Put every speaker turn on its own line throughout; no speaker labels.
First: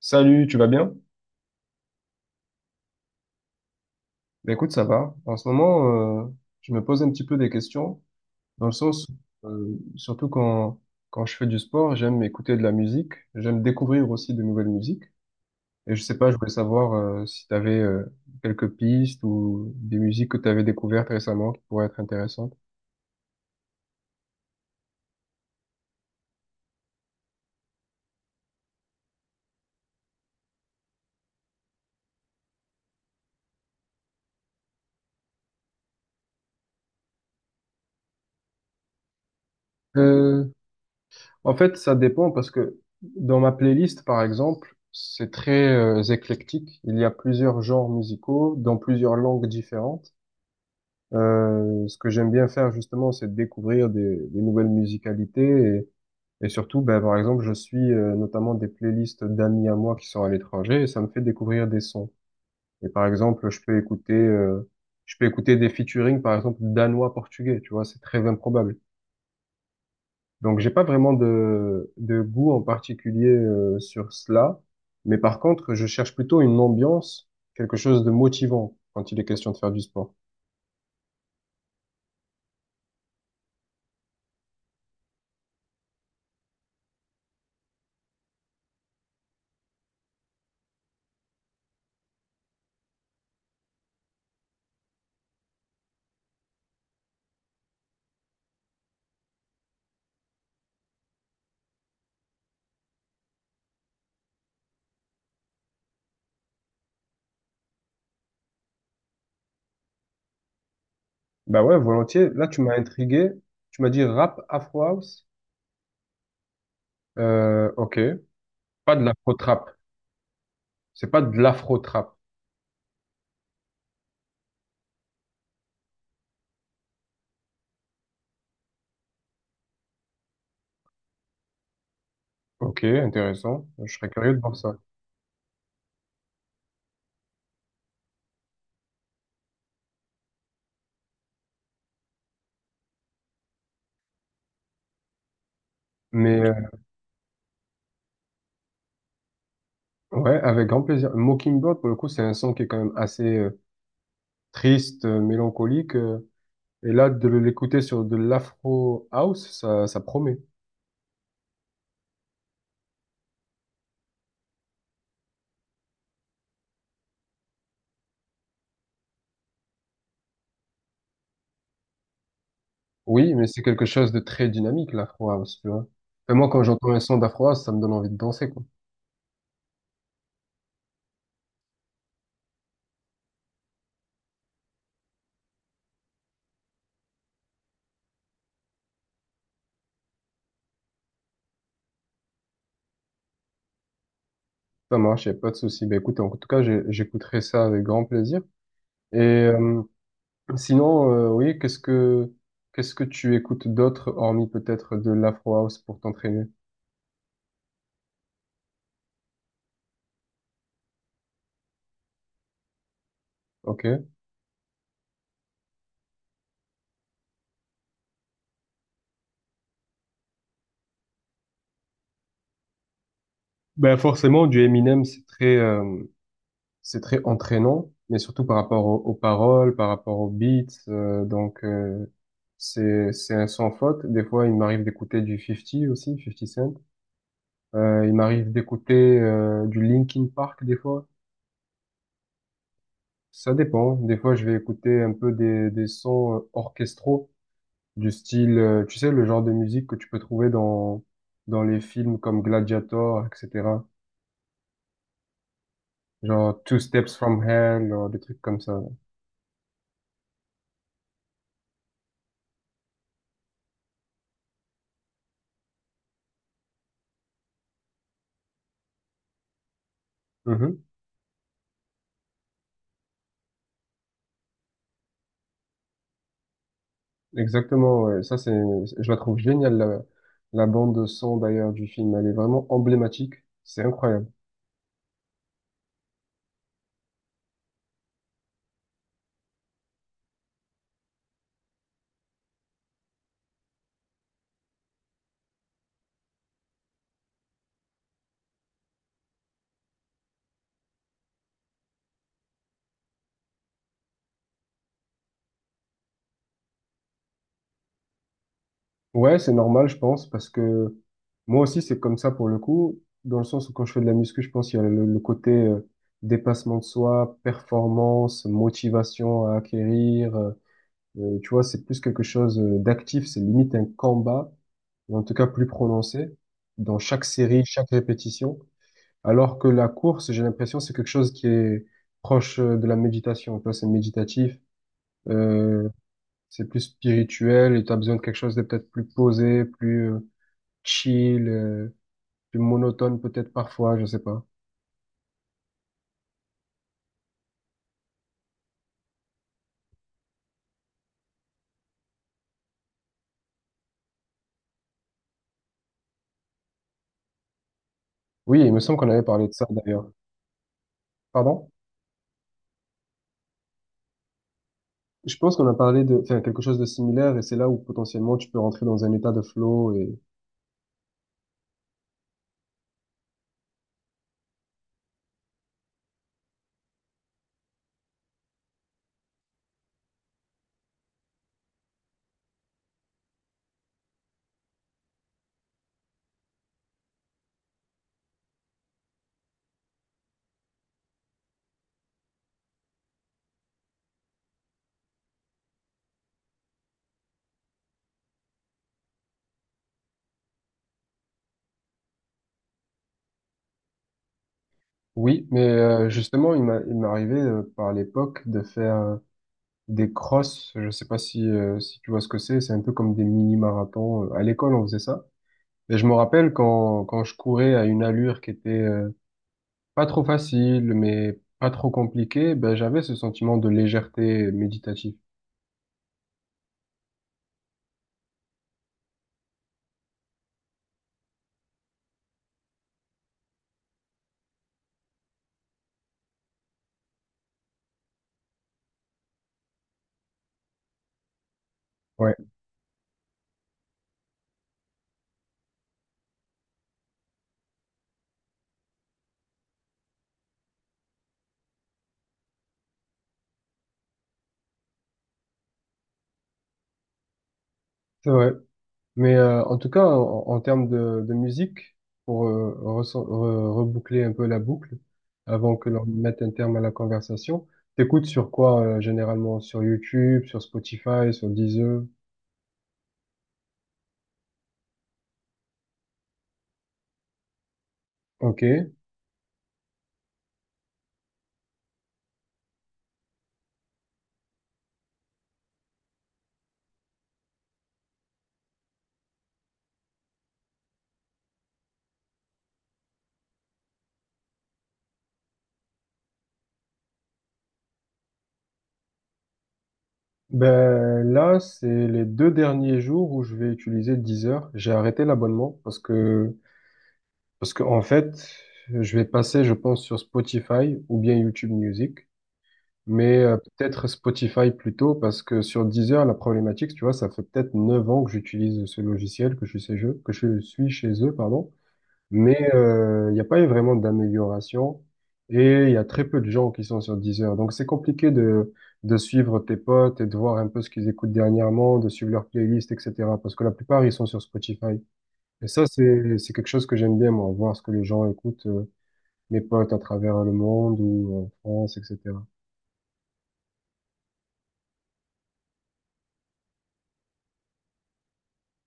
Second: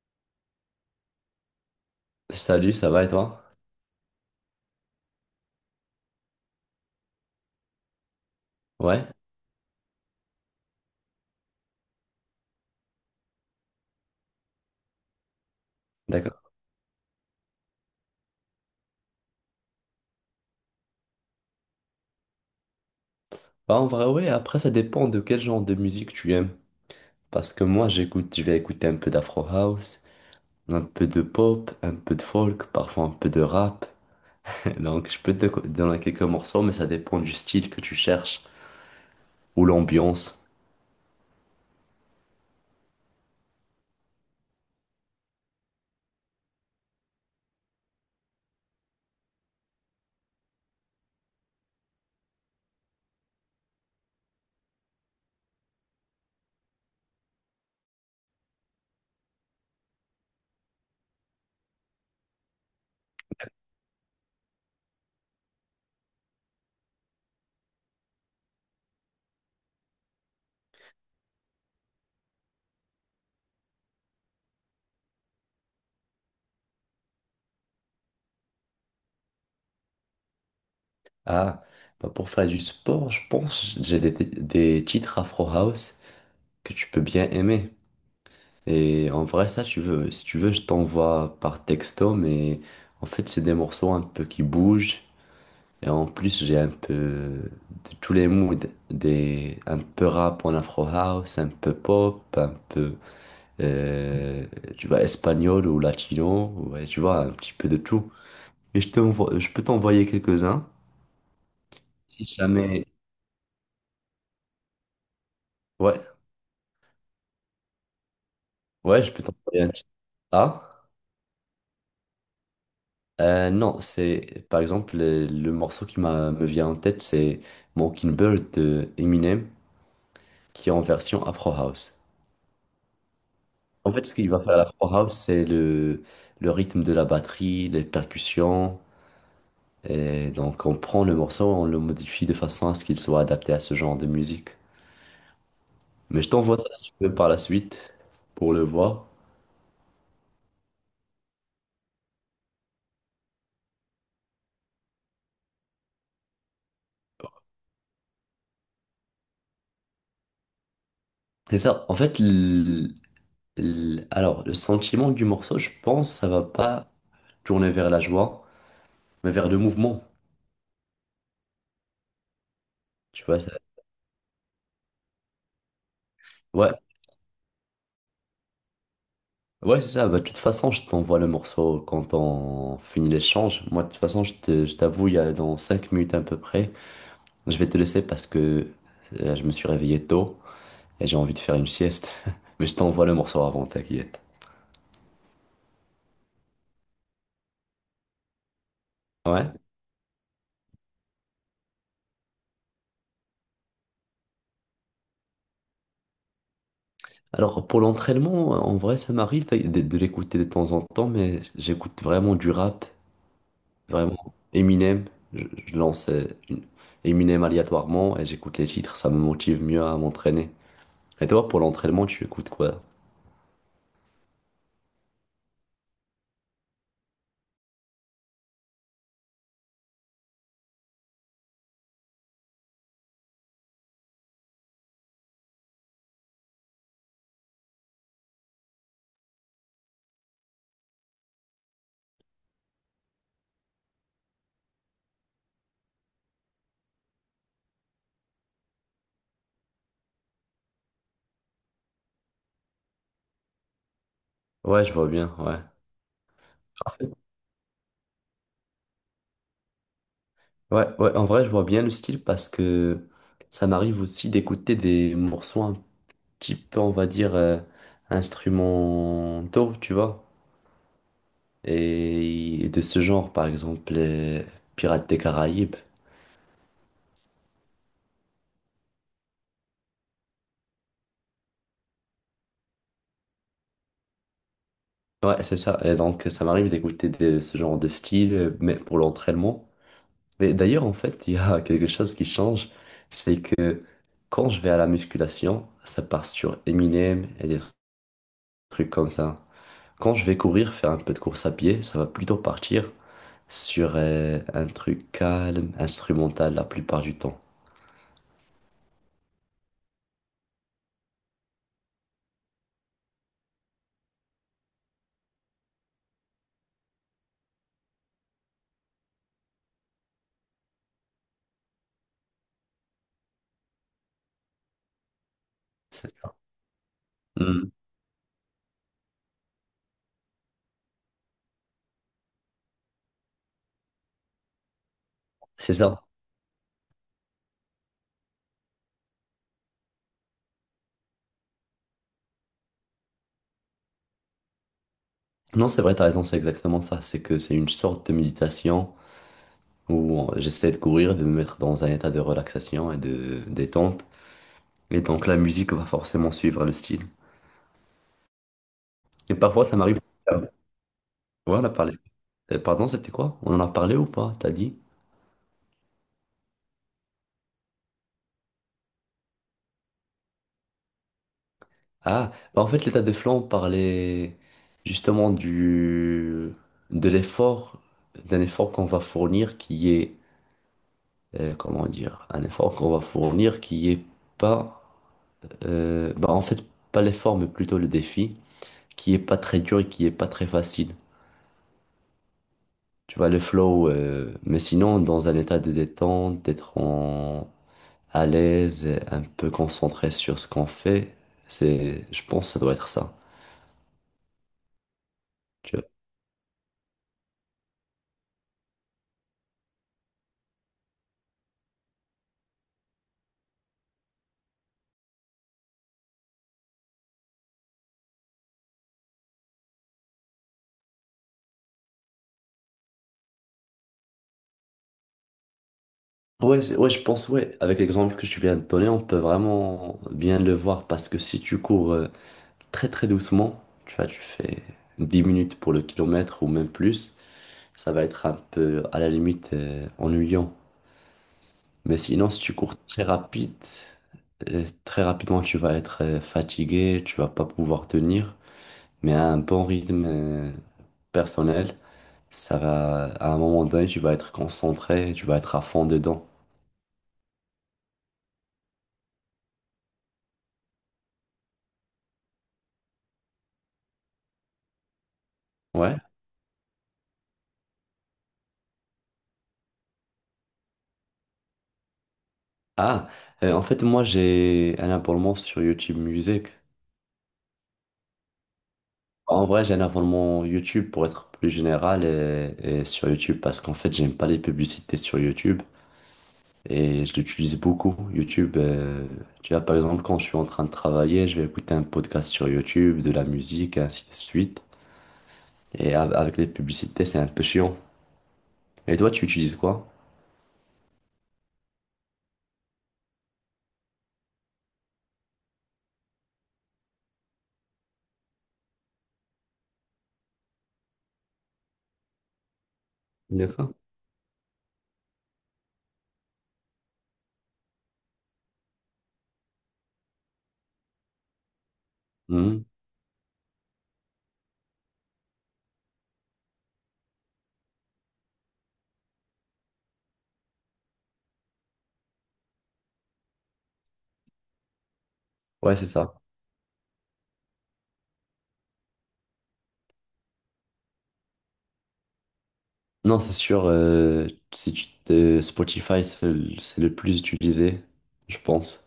Salut, tu vas bien?
Salut, ça va et toi?
Ben écoute, ça va. En ce moment, je me pose un petit peu des questions, dans le sens,
Ouais,
surtout quand je fais du sport, j'aime écouter de la musique, j'aime découvrir aussi de nouvelles musiques. Et je sais pas, je
d'accord.
voulais savoir si tu avais quelques pistes ou des musiques que tu avais découvertes récemment qui pourraient être intéressantes.
Bah, en vrai, ouais, après, ça dépend de quel genre de musique tu aimes. Parce que moi, j'écoute, je vais écouter un peu d'Afro House, un peu de pop, un peu de folk, parfois un peu de rap. Donc, je peux donner quelques morceaux, mais ça dépend du style que tu cherches ou l'ambiance.
Euh, En fait, ça dépend parce que dans ma playlist, par exemple, c'est très éclectique. Il y a plusieurs genres musicaux dans plusieurs langues différentes. Ce que j'aime bien faire justement, c'est de découvrir des nouvelles musicalités et surtout, ben, par exemple, je suis notamment des playlists d'amis à moi qui sont à l'étranger et ça me fait découvrir des sons. Et par exemple, je peux écouter, des featuring, par exemple, danois-portugais, tu vois, c'est très improbable. Donc, j'ai pas vraiment de goût en particulier sur cela, mais par contre, je cherche plutôt une ambiance, quelque chose de motivant quand il est question de faire du sport.
Ah, bah, pour faire du sport, je pense, que j'ai des titres Afro House que tu peux bien aimer. Et en vrai, ça, si tu veux, je t'envoie par texto, mais en fait, c'est des morceaux un peu qui bougent. Et en plus, j'ai un peu de tous les moods, un peu rap en afro house, un peu pop, un peu, euh, tu vois, espagnol ou latino, ouais, tu vois, un petit peu de tout. Et je peux t'envoyer quelques-uns.
Bah ouais,
Si
volontiers. Là, tu m'as
jamais,
intrigué. Tu m'as dit rap Afro House.
ouais,
Ok. Pas de
ouais, je peux
l'afro
t'envoyer
trap.
un petit. Ah,
C'est pas de l'afro trap.
non, c'est, par exemple, le morceau qui me vient en tête, c'est Mockingbird de Eminem, qui est en version afro house.
Ok, intéressant.
En
Je
fait,
serais
ce qu'il
curieux
va
de voir
faire à la
ça.
Afro House, c'est le rythme de la batterie, les percussions. Et donc, on prend le morceau, on le modifie de façon à ce qu'il soit adapté à ce genre de musique. Mais je
Mais
t'envoie ça si tu veux par la suite pour le voir.
ouais, avec grand plaisir. Mockingbird, pour le coup, c'est un son qui est quand même assez triste, mélancolique. Et là, de l'écouter sur de l'afro house, ça promet.
C'est ça. En fait, alors, le sentiment du morceau, je pense, ça va pas tourner vers la joie, mais vers le mouvement. Tu
Oui,
vois,
mais c'est quelque chose de très dynamique, l'afro house, tu vois. Et moi, quand
ouais.
j'entends un son d'afro house, ça me donne envie de danser, quoi.
Ouais, c'est ça. Bah, de toute façon, je t'envoie le morceau quand on finit l'échange. Moi, de toute façon, je t'avoue, il y a dans 5 minutes à peu près. Je vais te laisser parce que je me suis réveillé tôt et j'ai envie de faire une sieste. Mais je t'envoie le morceau avant, t'inquiète.
Ça marche, y a pas de souci. Bah écoute, en tout cas, j'écouterai ça avec grand plaisir. Et
Ouais.
sinon, oui, qu'est-ce que tu écoutes d'autre, hormis peut-être de l'Afro House pour t'entraîner?
Alors pour l'entraînement, en vrai, ça m'arrive de l'écouter de temps en temps, mais j'écoute vraiment du rap,
Ok.
vraiment Eminem. Je lance Eminem aléatoirement et j'écoute les titres, ça me motive mieux à m'entraîner. Et toi, pour l'entraînement, tu écoutes quoi?
Ben forcément, du Eminem, c'est très entraînant, mais surtout par rapport aux paroles, par rapport aux beats. Donc c'est un sans faute. Des fois, il m'arrive d'écouter du 50 aussi, 50 Cent. Il m'arrive d'écouter du Linkin Park des fois. Ça dépend. Des fois, je vais écouter un peu des sons orchestraux du style, tu sais, le genre de musique que tu peux trouver dans les films comme Gladiator, etc.
Ouais, je vois bien, ouais.
Genre Two
Parfait.
Steps from Hell, genre des trucs comme ça.
Ouais, ouais, en vrai, je vois bien le style parce que ça m'arrive aussi d'écouter des morceaux un type, on va dire, instrumentaux, tu vois.
Mhm.
Et de ce genre, par exemple, les Pirates des Caraïbes.
Exactement, ouais. Je la trouve géniale, la bande son d'ailleurs du film. Elle est vraiment emblématique. C'est incroyable.
Ouais, c'est ça. Et donc, ça m'arrive d'écouter de ce genre de style, mais pour l'entraînement. Mais d'ailleurs, en fait, il y a quelque chose qui change, c'est que quand je vais à la musculation, ça part sur Eminem et des trucs comme ça. Quand je vais courir, faire un peu de course à pied, ça va plutôt partir sur un truc calme, instrumental la plupart du temps.
Ouais, c'est normal, je pense, parce que moi aussi, c'est comme ça pour le coup, dans le sens où quand je fais de la muscu, je pense qu'il y a le côté dépassement de soi, performance, motivation à acquérir, tu vois, c'est plus quelque chose d'actif, c'est limite un combat, ou en tout cas plus prononcé, dans chaque série,
Hmm,
chaque répétition. Alors que la course, j'ai l'impression, c'est quelque chose qui est proche de la méditation. Tu vois, c'est méditatif,
c'est
euh,
ça.
c'est plus spirituel, et tu as besoin de quelque chose de peut-être plus posé, plus chill, plus monotone peut-être parfois, je sais pas.
Non, c'est vrai, t'as raison, c'est exactement ça. C'est que c'est une sorte de méditation où j'essaie de courir, de me mettre dans un état de relaxation et de détente. Et donc la musique va forcément suivre le style.
Oui, il me semble qu'on avait
Et
parlé de ça
parfois, ça m'arrive.
d'ailleurs.
Ah, ouais. Ouais, on a
Pardon?
parlé. Pardon, c'était quoi? On en a parlé ou pas? T'as dit?
Je pense qu'on a parlé de enfin, quelque chose de similaire et c'est là où potentiellement tu peux rentrer dans un état de flow et
Ah, bah, en fait, l'état de flow, on parlait justement du de l'effort, d'un effort qu'on va fournir comment dire, un effort qu'on va fournir qui est pas euh, bah en fait, pas l'effort, mais plutôt le défi, qui est pas très dur et qui est pas très facile. Tu vois, le flow, mais sinon, dans un état de détente, d'être en... à l'aise, et un peu concentré sur ce qu'on fait, c'est, je pense, que ça doit être ça.
oui, mais
Tu vois.
justement il m'est arrivé par l'époque de faire des crosses. Je sais pas si si tu vois ce que c'est. C'est un peu comme des mini-marathons. À l'école on faisait ça. Et je me rappelle quand je courais à une allure qui était pas trop facile mais pas trop compliquée, ben j'avais ce sentiment de légèreté méditative.
Ouais, ouais, je pense, ouais, avec l'exemple que tu viens de donner, on peut vraiment bien le voir parce que si tu cours très très doucement, tu vois, tu fais 10 minutes pour le kilomètre ou même plus, ça va être un peu à la limite ennuyant. Mais sinon,
Ouais,
si tu cours très rapide, très rapidement, tu vas être fatigué, tu vas pas pouvoir tenir. Mais à un bon rythme personnel, ça va, à un moment donné, tu vas être concentré, tu vas être à fond dedans.
c'est vrai. Mais en tout cas, en termes de musique, pour reboucler un peu la boucle, avant que
Ouais.
l'on mette un terme à la conversation, t'écoutes sur quoi généralement? Sur YouTube, sur Spotify, sur Deezer?
Ah, en fait, moi, j'ai un abonnement sur YouTube Music.
Ok.
En vrai, j'ai un abonnement YouTube pour être plus général et sur YouTube parce qu'en fait, j'aime pas les publicités sur YouTube. Et je l'utilise beaucoup, YouTube. Tu vois, par exemple, quand je suis en train de travailler, je vais écouter un podcast sur YouTube, de la musique, et ainsi de suite. Et avec les publicités, c'est un peu chiant. Et toi, tu utilises quoi?
Ben là, c'est les deux derniers jours où je vais utiliser Deezer. J'ai arrêté l'abonnement parce que en fait, je vais passer, je pense, sur Spotify ou bien YouTube Music. Mais
D'accord.
peut-être Spotify plutôt, parce que sur Deezer, la problématique, tu vois, ça fait peut-être 9 ans que j'utilise ce logiciel, que je suis chez eux, pardon. Mais
Mhm.
il n'y a pas eu vraiment d'amélioration et il y a très peu de gens qui sont sur Deezer. Donc c'est compliqué de suivre tes potes et de voir un peu ce qu'ils écoutent dernièrement, de suivre leur playlist, etc. Parce que la plupart, ils sont sur Spotify. Et
Ouais, c'est ça.
c'est quelque chose que j'aime bien, moi, voir ce que les gens écoutent, mes potes à travers le monde ou en France, etc.
Non, c'est sûr, si Spotify, c'est le plus utilisé, je pense.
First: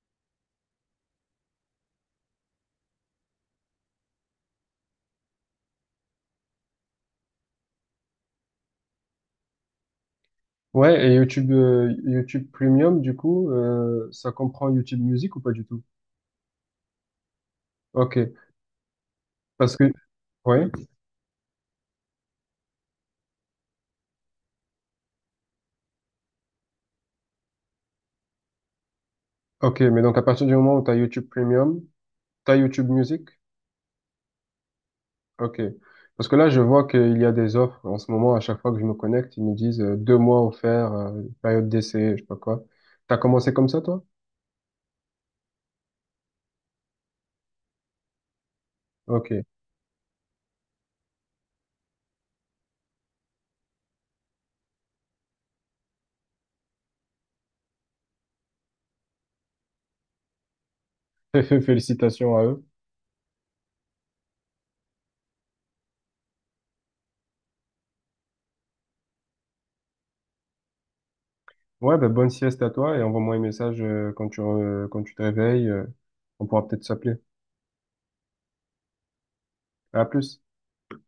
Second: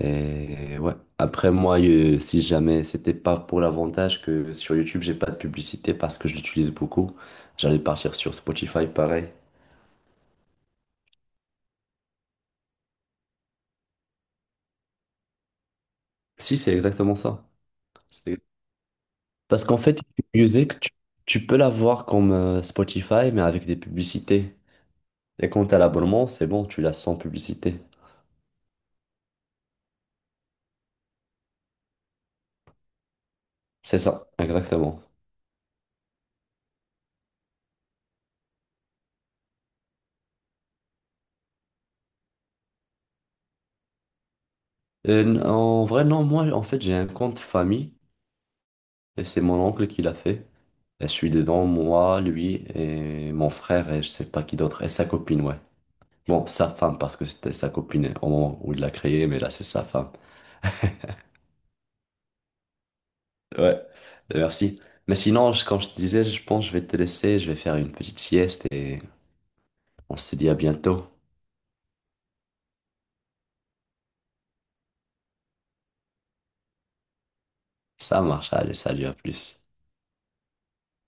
Et ouais. Après, moi, si jamais c'était pas pour l'avantage que sur YouTube, j'ai pas de publicité parce que je l'utilise beaucoup, j'allais partir sur Spotify pareil.
Ouais, et YouTube Premium, du coup, ça comprend YouTube Music ou pas du tout?
Si, c'est exactement ça.
Ok,
C'est- Parce
parce
qu'en
que,
fait, YouTube
ouais,
Music, tu peux l'avoir comme Spotify, mais avec des publicités. Et quand t'as l'abonnement, c'est bon, tu l'as sans publicité.
ok, mais donc à partir du moment où tu as YouTube Premium, tu as YouTube Music?
C'est ça, exactement.
Ok, parce que là, je vois qu'il y a des offres en ce moment, à chaque fois que je me connecte, ils me disent 2 mois offerts, période d'essai, je sais pas quoi. T'as commencé comme ça, toi?
Et en vrai, non, moi, en fait, j'ai un compte famille, et
Ok,
c'est mon oncle qui l'a fait. Et je suis dedans, moi, lui, et mon frère, et je sais pas qui d'autre, et sa copine, ouais. Bon, sa femme, parce que c'était sa copine au moment où il l'a créé, mais là, c'est sa femme.
félicitations à eux.
Ouais, bah, merci. Mais sinon, comme je te disais, je pense que je vais te laisser, je vais faire une petite sieste et on se dit à bientôt.
Ouais, ben bonne sieste à toi et envoie-moi un message quand quand tu te réveilles, on pourra peut-être s'appeler.
Ça marche, allez, salut, à plus.
À plus.